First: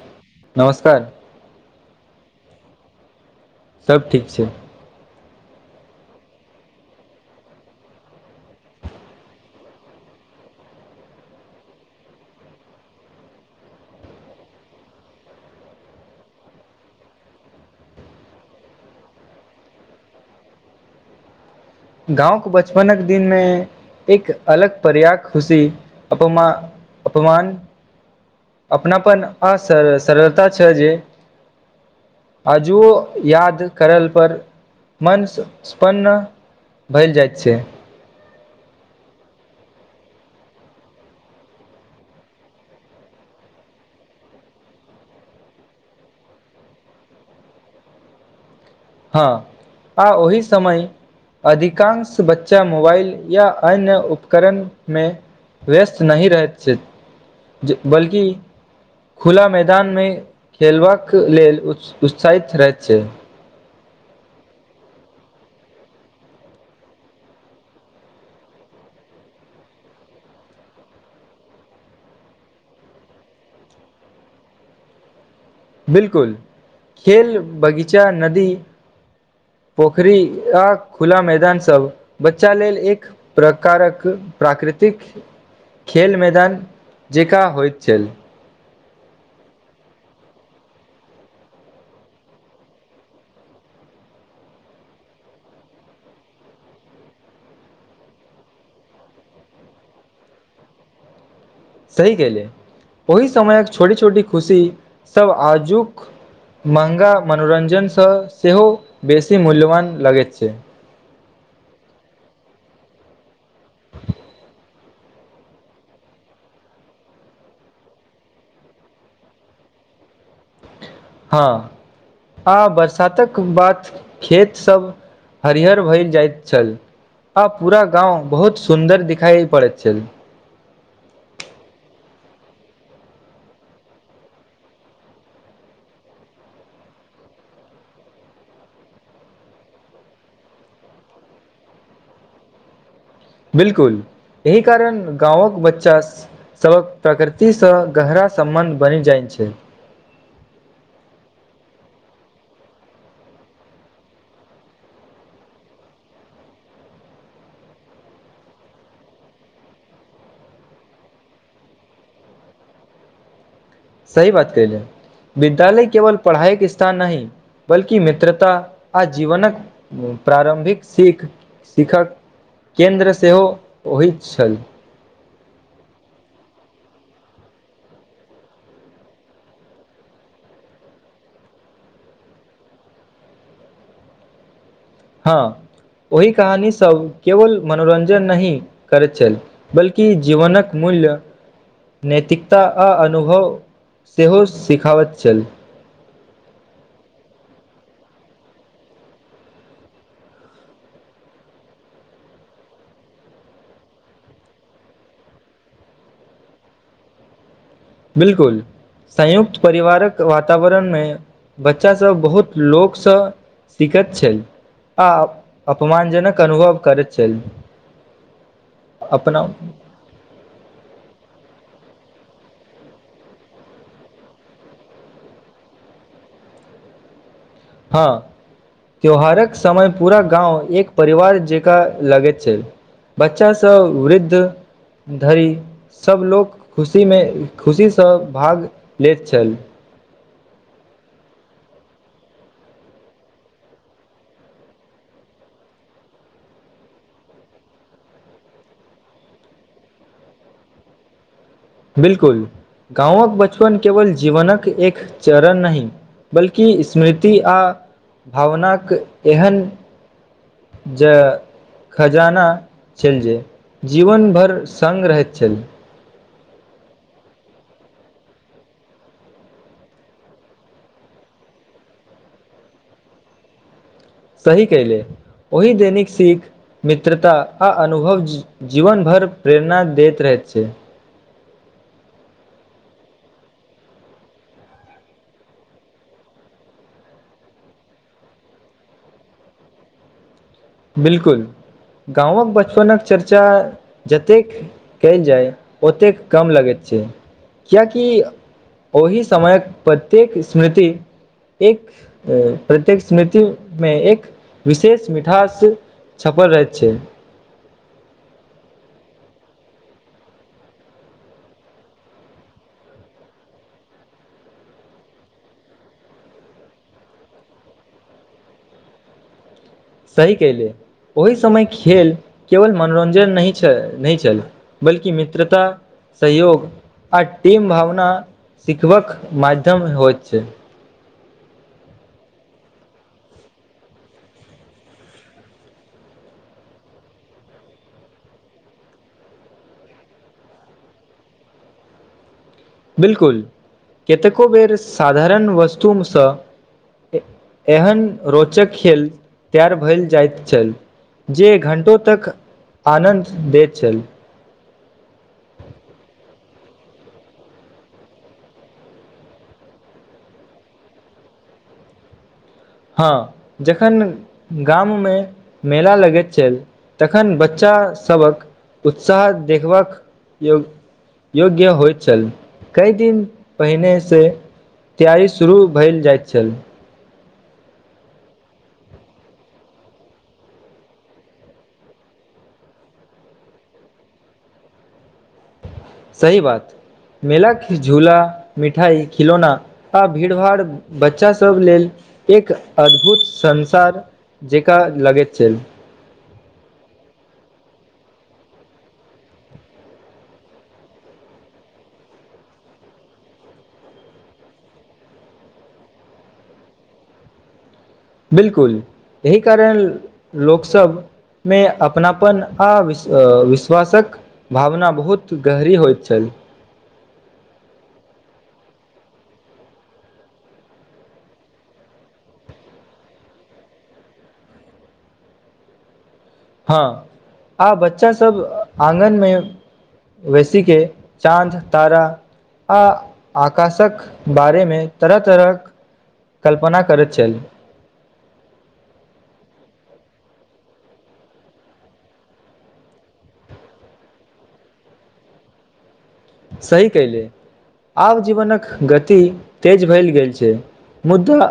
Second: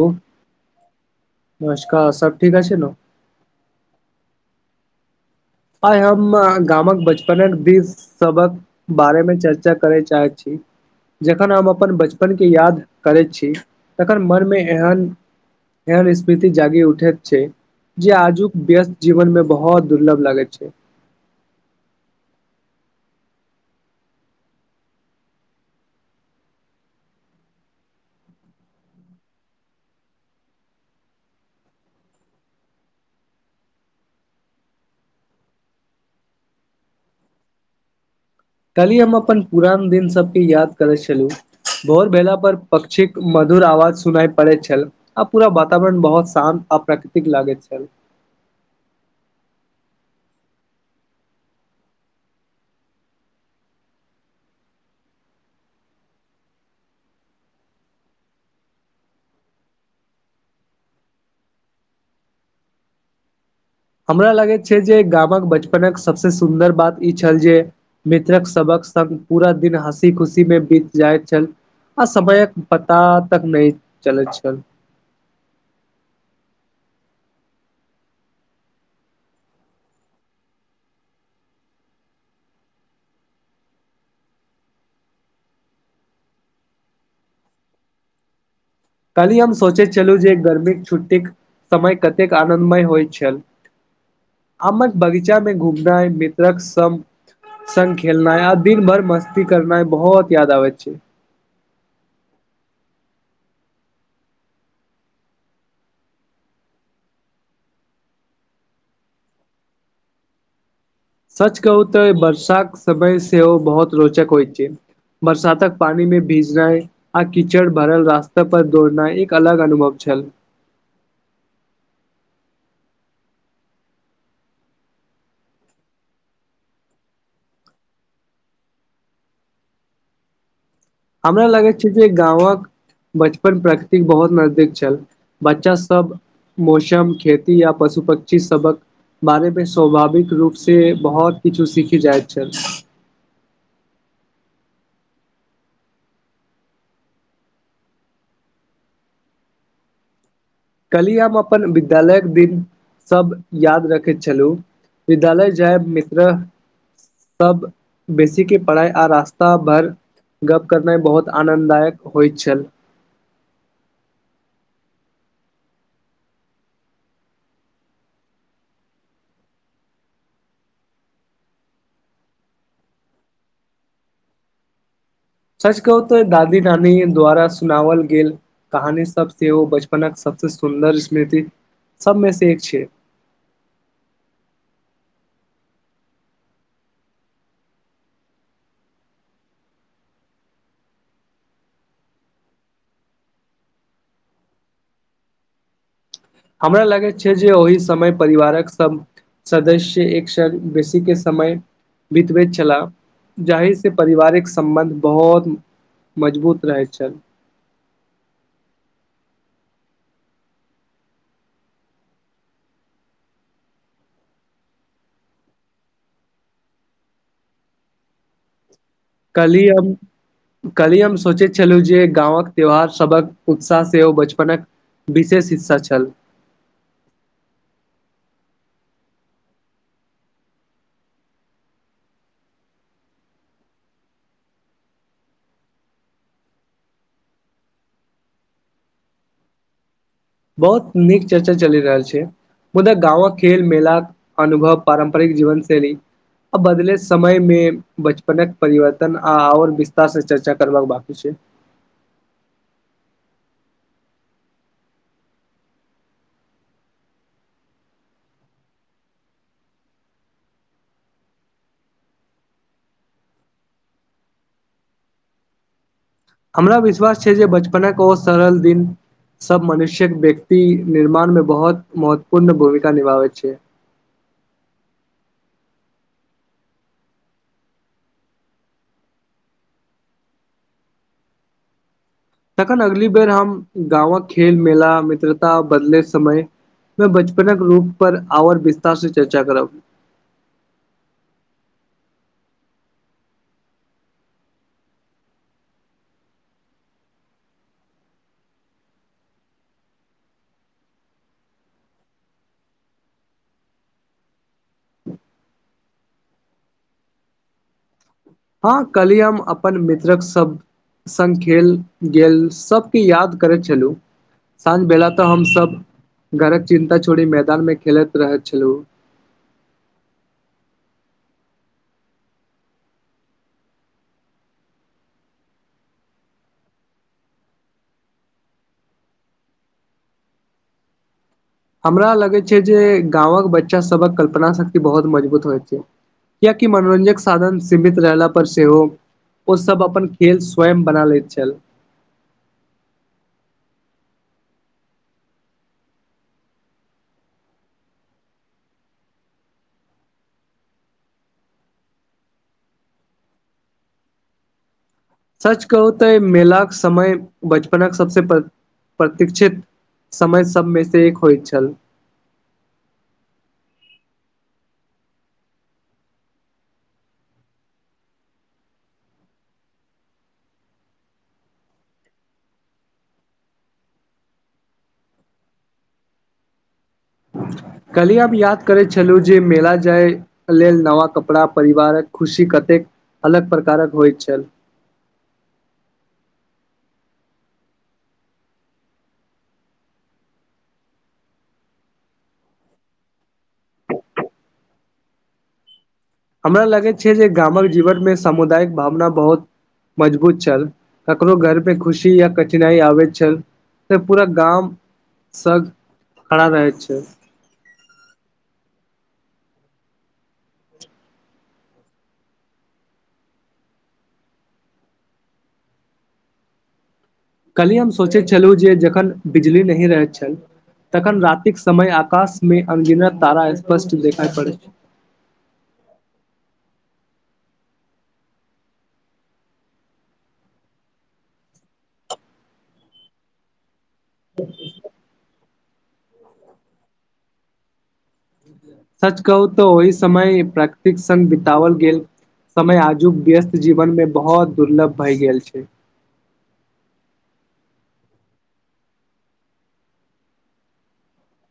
ह नमस्कार नमस्कार सब ठीक अछि न सब ठीक छै आइ हम गामक बचपनक दिस सबहक बारेमे चर्चा करय चाहै छी जखन हम अपन बचपनके याद करैत छी तखन मनमे एहन एन स्मृति जागी उठे छै जे आजुक व्यस्त जीवन में बहुत दुर्लभ लागैत छै गाँवके बचपनक दिनमे एक अलग पर्या खुशी अपमा अपमान अपनापन अ सर सरलता छ जे अजुओ याद करल पर मन स्पन भैल जाइत छै तलयै हम अपन पुरान दिन सभके याद करैय छलौ भोर भेला पर पक्षीक मधुर आवाज सुनाय पड़ै छैल आ पूरा वातावरण बहुत शान्त आ प्राकृतिक लागैत छैल हँ आ ओहि समय अधिकांश बच्चा मोबाइल या अन्य उपकरणमे व्यस्त नहि रहैत छै बल्कि खुला मैदानमे खेलबाक लेल उत्साहित रहैत छै हमरा लगैत छै जे गामक बचपनक सभसँ सुन्दर बात ई छल जे मित्रक सभक संग पूरा दिन हँसी खुशी मे बीत जाइत छल आ समयक पता तक नहि चलैत छल बिलकुल खेल बगीचा नदी [inaudible] पोखरी आ खुला मैदान सब बच्चा लेल एक प्रकारक प्राकृ खेल मैदान जेका हो छल कली हम सोचे चलू जे गर्मी छुट्टी समय कतेक आनन्दमय होइ छल अमर बगीचा में घुमनाई मित्रक सम संग खेलेनाई आ दिन भर मस्ती करनाई बहुत याद आ बइ छै सही केलै ओहि समयक छोटी छोटी खुशी सभ आजुक मँहगा मनोरञ्जनसँ सेहो बेसी मूल्यवान लगैत छै सच कहू तऽ वर्षाक समय सेहो बहुत रोचक होइ छै बरसातक पानी मे भीजनाइ आ कीचड़ भरल रास्ता पर दौड़नाइ एक अलग अनुभव छल [inaudible] हँ आ बरसातक बाद खेत सब हरिहर भैत जाइत छल आ पूरा गाँव बहुत सुन्दर दिखाई पड़ैत छै हमरा लागै छै जे गाँवक बचपन प्रकृतिक बहुत नजदीक छल बच्चा सब मोसम खेती या पशु पक्षी सबक बारेमपे स्वभाविक रूप से बहुत किछु सीखी जाय छै बिलकुल एहि कारण गाँंवक बच्चा सबक प्रकृति से गहरा सम्बंध बनि जाय छै [inaudible] कलहि हम अपन विद्यालयक दिन सब याद रखैत छलहुँ विद्यालय जायब मित्र्ह सब बेसी के पड़ाइ आ रास्ता बर्त गप करनाइ बहुत आनन्ददायक होइत छल सही बतैले विद्यालय केवल पढ़ाई के स्थान नहि बल्कि मित्रता आ जीवनक प्रारम्भिक सिख सिखक केन्द्र सेहो होइत छल सच कहू तऽ दादी नानी द्वारा सुनावल गेल कहानी सब सेओ बचपनक सबसँ सुन्दर स्मृति सबमे से एक छे हँ ओहि कहानीसब केवल मनोरञ्जन नहि करैत छल बल्कि जीवनक मूल मुूल्य नैतिकता आ अनुभव सेहो सिखाबैत छल हमरा लागैत छै जे ओहि समय परिवारक सब सदस्य एक साल बेसी के समय बितबैत छला जाहिसँ पारिवारिक सम्बन्ध बहुत मजबूत रहै छल बिलकुल संयुक्त परिवारक वातावरणमे बच्चा सब बहुत लोकसँ सीखैत छल आ अपमानजनक अनुभव करैत छल [inaudible] अपना कली हम कली हम सोचैत छलहुँ जे गांवक त्यौहार सभक उत्साह सेहो ओ बचपनक विशेष हिस्सा छल [inaudible] हँ त्यौहारक समय पूरा गाँव एक परिवार जकाँ लगैत छै बच्चा सँ वृद्ध धरि सभ लोक खुशी मे खुशी सँ भाग लैत छल बहुत नीक चर्चा चलि रहल छै मुदा गाँवक खेल मेल अनुभव पारम्परिक जीवनशैल आ बदले समय मे बचपनक परिवर्तन आ आओर विस्तार से चर्चा करबाक बाकी छै बिलकुल गाँवक बचपन केवल जीवनक एक चरण नहि बल्कि स्मृति आ भावनाक एहन जे खजाना छइल जे जीवन भर सङ्ग रहैत छल हमरा विश्वास छै जे बचपनक ओ सरल दिन सब मनुष्यक व्यक्ति निर्माण मे बहुत महत्वपूर्ण भूमिका निभाबै छै सही कैले ओहि दैनिक सिख मित्रता आ अनुभव जीवन भर प्रेरणा दैत रहैत छै तखन अगली बेर हम गाँवक खेल मेला मित्रता बदलइत समय में बचपनक रूप पर आओर विस्तार से चर्चा करब बिलकुल गाँवक बचपनक चर्चा जतेक कयल जाय ओतेक कम लगैत छै कियाकि ओहि समयक प्रत्येक स्मृति एक प्रत्येक स्मृति मे एक विशेष मिठास छपल रहैत छै हँ कलही हम अपन मित्रक सब संग खेल गेल सभके याद करैत छलू साँझ बेला तऽ हमसभ घरक चिन्ता छोड़ि मैदान मे खेलैत रहैत छलहुँ [inaudible] सही कयले ओहि समय खेल केवल मनोरञ्जन नहि छल नहि छल बल्कि मित्रता सहयोग आ टीम भावना सिखबाक माध्यम होइत छै हमरा लगै छै जे गाँवक बच्चा सभक कल्पना शक्ति बहुत मजबूत होइत छै कियाकि मनोरञ्जक साधन सीमित रहला पर सेहो ओसब अपन खेल स्वयं बना लैत छल बिलकुल कतेको बेर साधारण वस्तु सँ एहन रोचक खेल तैयार भेल जायत छल जे घण्टो तक आनन्द दैत छल सच कहु तँ मेलाक समय बचपन सबसँ प्रतीक्षित समय सभमे सँ एक होइत छल हँ जखन गाम मे मेला लगैत छल तखन बच्चा सभक उत्साह देखबाक योग योग्य होइत छल कई दिन पहिने सँ तैयारी शुरू भेल जाइत छल कहलियै हमब याद करै छलहुँ जे मेला जाय लेल नवा कपड़ा परिवारक खुशी कतेक अलग प्रकारक होइत छल सही बात मेलाक झूला मिठाई खिलौना आ भीड़ भाड़ बच्चा सब लेल एक अद्भुत संसार जेक लगैत छल हमरा लगैत छै जे गामक जीवनमे सामुदायिक भावना बहुत मजबूत छल ककरो घर पे खुशी या कठिनाई आबैत छल तअ पूरा गाम संग खड़ा रहै छै बिलकुल एहि कारण लोकसब मे अपनापन आ विश विश्वासक भावना बहुत गहरी होइत छल कहली हम सोचै छलहुँ जे जखन बिजली नहि रहैत छल तखन रातिक समय आकाशमे अंगिनत तारा स्पष्ट देखाइ पड़ै छै [inaudible] हँ आ बच्चा सब आंगनमे वैसी के चाँद तारा आ आकाशक बारेमे तरह तरहक कल्पना करैत छल सच कहू तऽ ओहि समय प्राकृतिक संघ बितावल गेल समय आजुक व्यस्त जीवन मे बहुत दुर्लभ भए गेल छै सही केहले आब जीवनक गति तेज भेल गेल छै मुदा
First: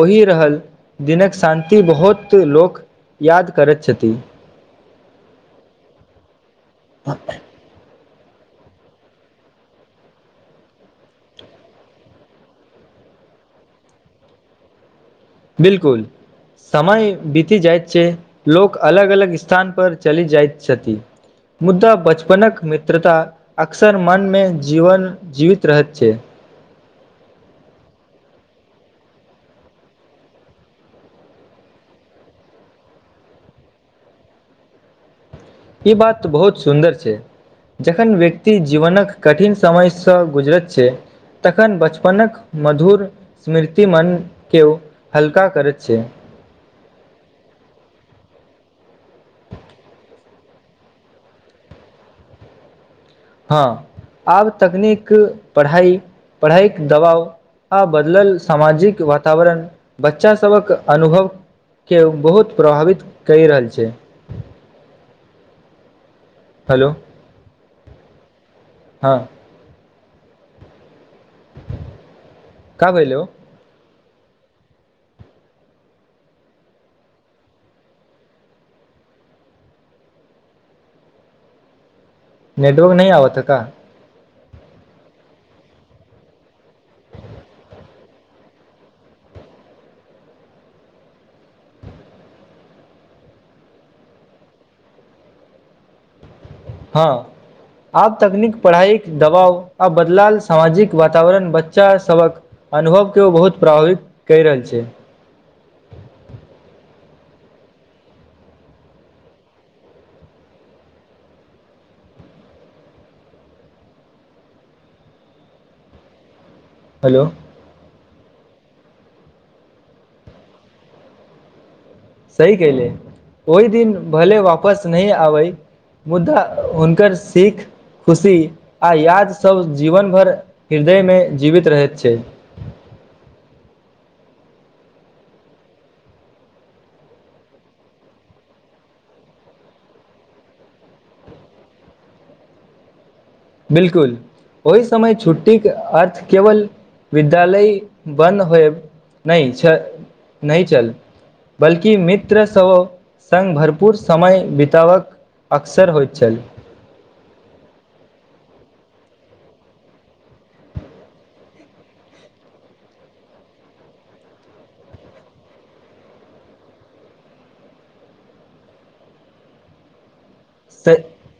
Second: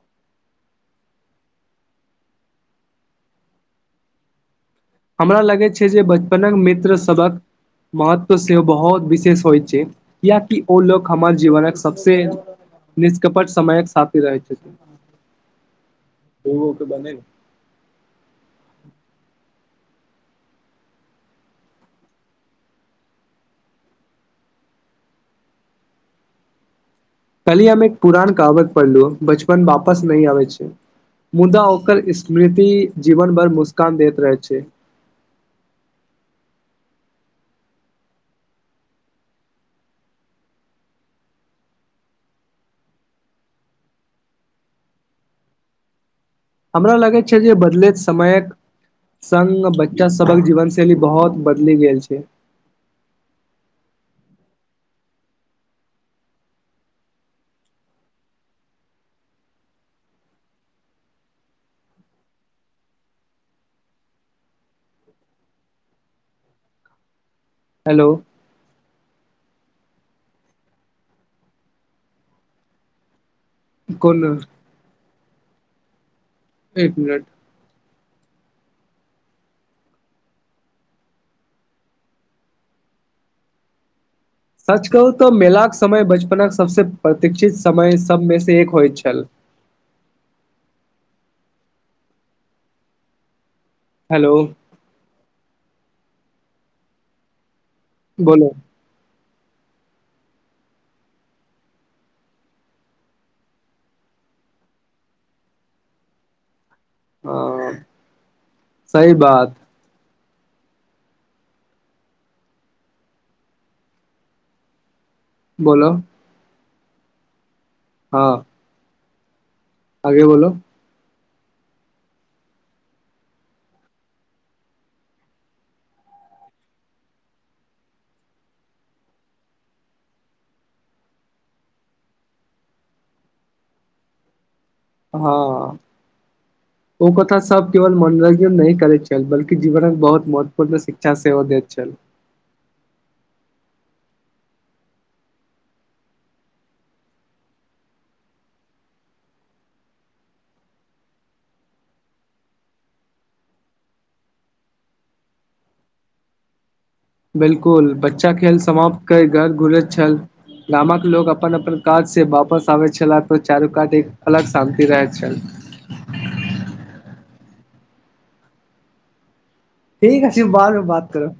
ओहि रहल दिनक शान्ति बहुत लोक याद करैत छथिन हमरा लगैत छै जे बचपनक मित्र सभक महत्व सेहो बहुत विशेष होइत छै कियाकि ओ लोक हमर जीवनक सभसँ निष्कपट समयक साथी रहै छै बिलकुल समय बीति जाइत छै लोक अलग अलग स्थान पर चलि जाइत छथि मुद्दा बचपनक मित्रता अक्सर मनमे जीवन जीवित रहैत छै कल्हि हम एक पुराान कहावत पढ़लू बचपन वापस नहि आवे छै मुदा ओकर स्मृति जीवन भर मुस्कान दैत रहै छै ई बात बहुत सुन्दर छै जखन व्यक्ति जीवनक कठिन समयसँ गुजरैत छै तखन बचपनक मधुर स्मृतिमन केओ हल्का करैत छै हमरा लागैत छै जे बदलैत समयक सङ्ग बच्चा सभक जीवन शैली बहुत बदलि गेल छै हँ आब तकनीक पढ़ाइ पढ़ाइके दबाव आ बदलल सामाजिक वातावरण बच्चा सबक अनुभव के बहुत प्रभावित कई रहल छै ह हेलो हेलो हँ क भइले हो कोन एक मिनट नेटवर्क नहि आबत हइ का सच कहू तऽ मेलाके समय बचपनक सबस प्रतीक्षित समय सबमे से एक होइत छल [inaudible] हेलो हँ आब बोलो तकनीक पढ़ाइक दबाव आ बदलाल सामाजिक वातावरण बच्चा सभक अनुभव के ओ बहुत प्रभावित कइ रहल छै हँ सही बात बोलो हेलो हँ आगे बोलो सही कले ओहि दिन भले वापस नहि आबै मुदा हुनकर सिख खुशी आ यादसभ जीवन भर हृदयमे जीवित रहैत छै [inaudible] हँ ओ कथा सब केवल मनोरञ्जन नहि करैत छल बल्कि जीवनक बहुत महत्वपूर्ण शिक्षा सेहो दैत छल [inaudible] बिलकुल ओहि समय छुट्टीके अर्थ केवल विद्यालय बन्द होयब नहि छै नहि चल बल्कि मित्रसभ सँ सङ्ग भरपूर समय बितावक अक्सर होइत छल बिलकुल बच्चा खेल समाप्त कइ घर घुरैत छल गामक लोग अपन अपन काज से वापस आबै छलाह तऽ चारू कात एक अलग शान्ति रहैत छल [unintelligible] ठीके अछि बाद मे स बात करब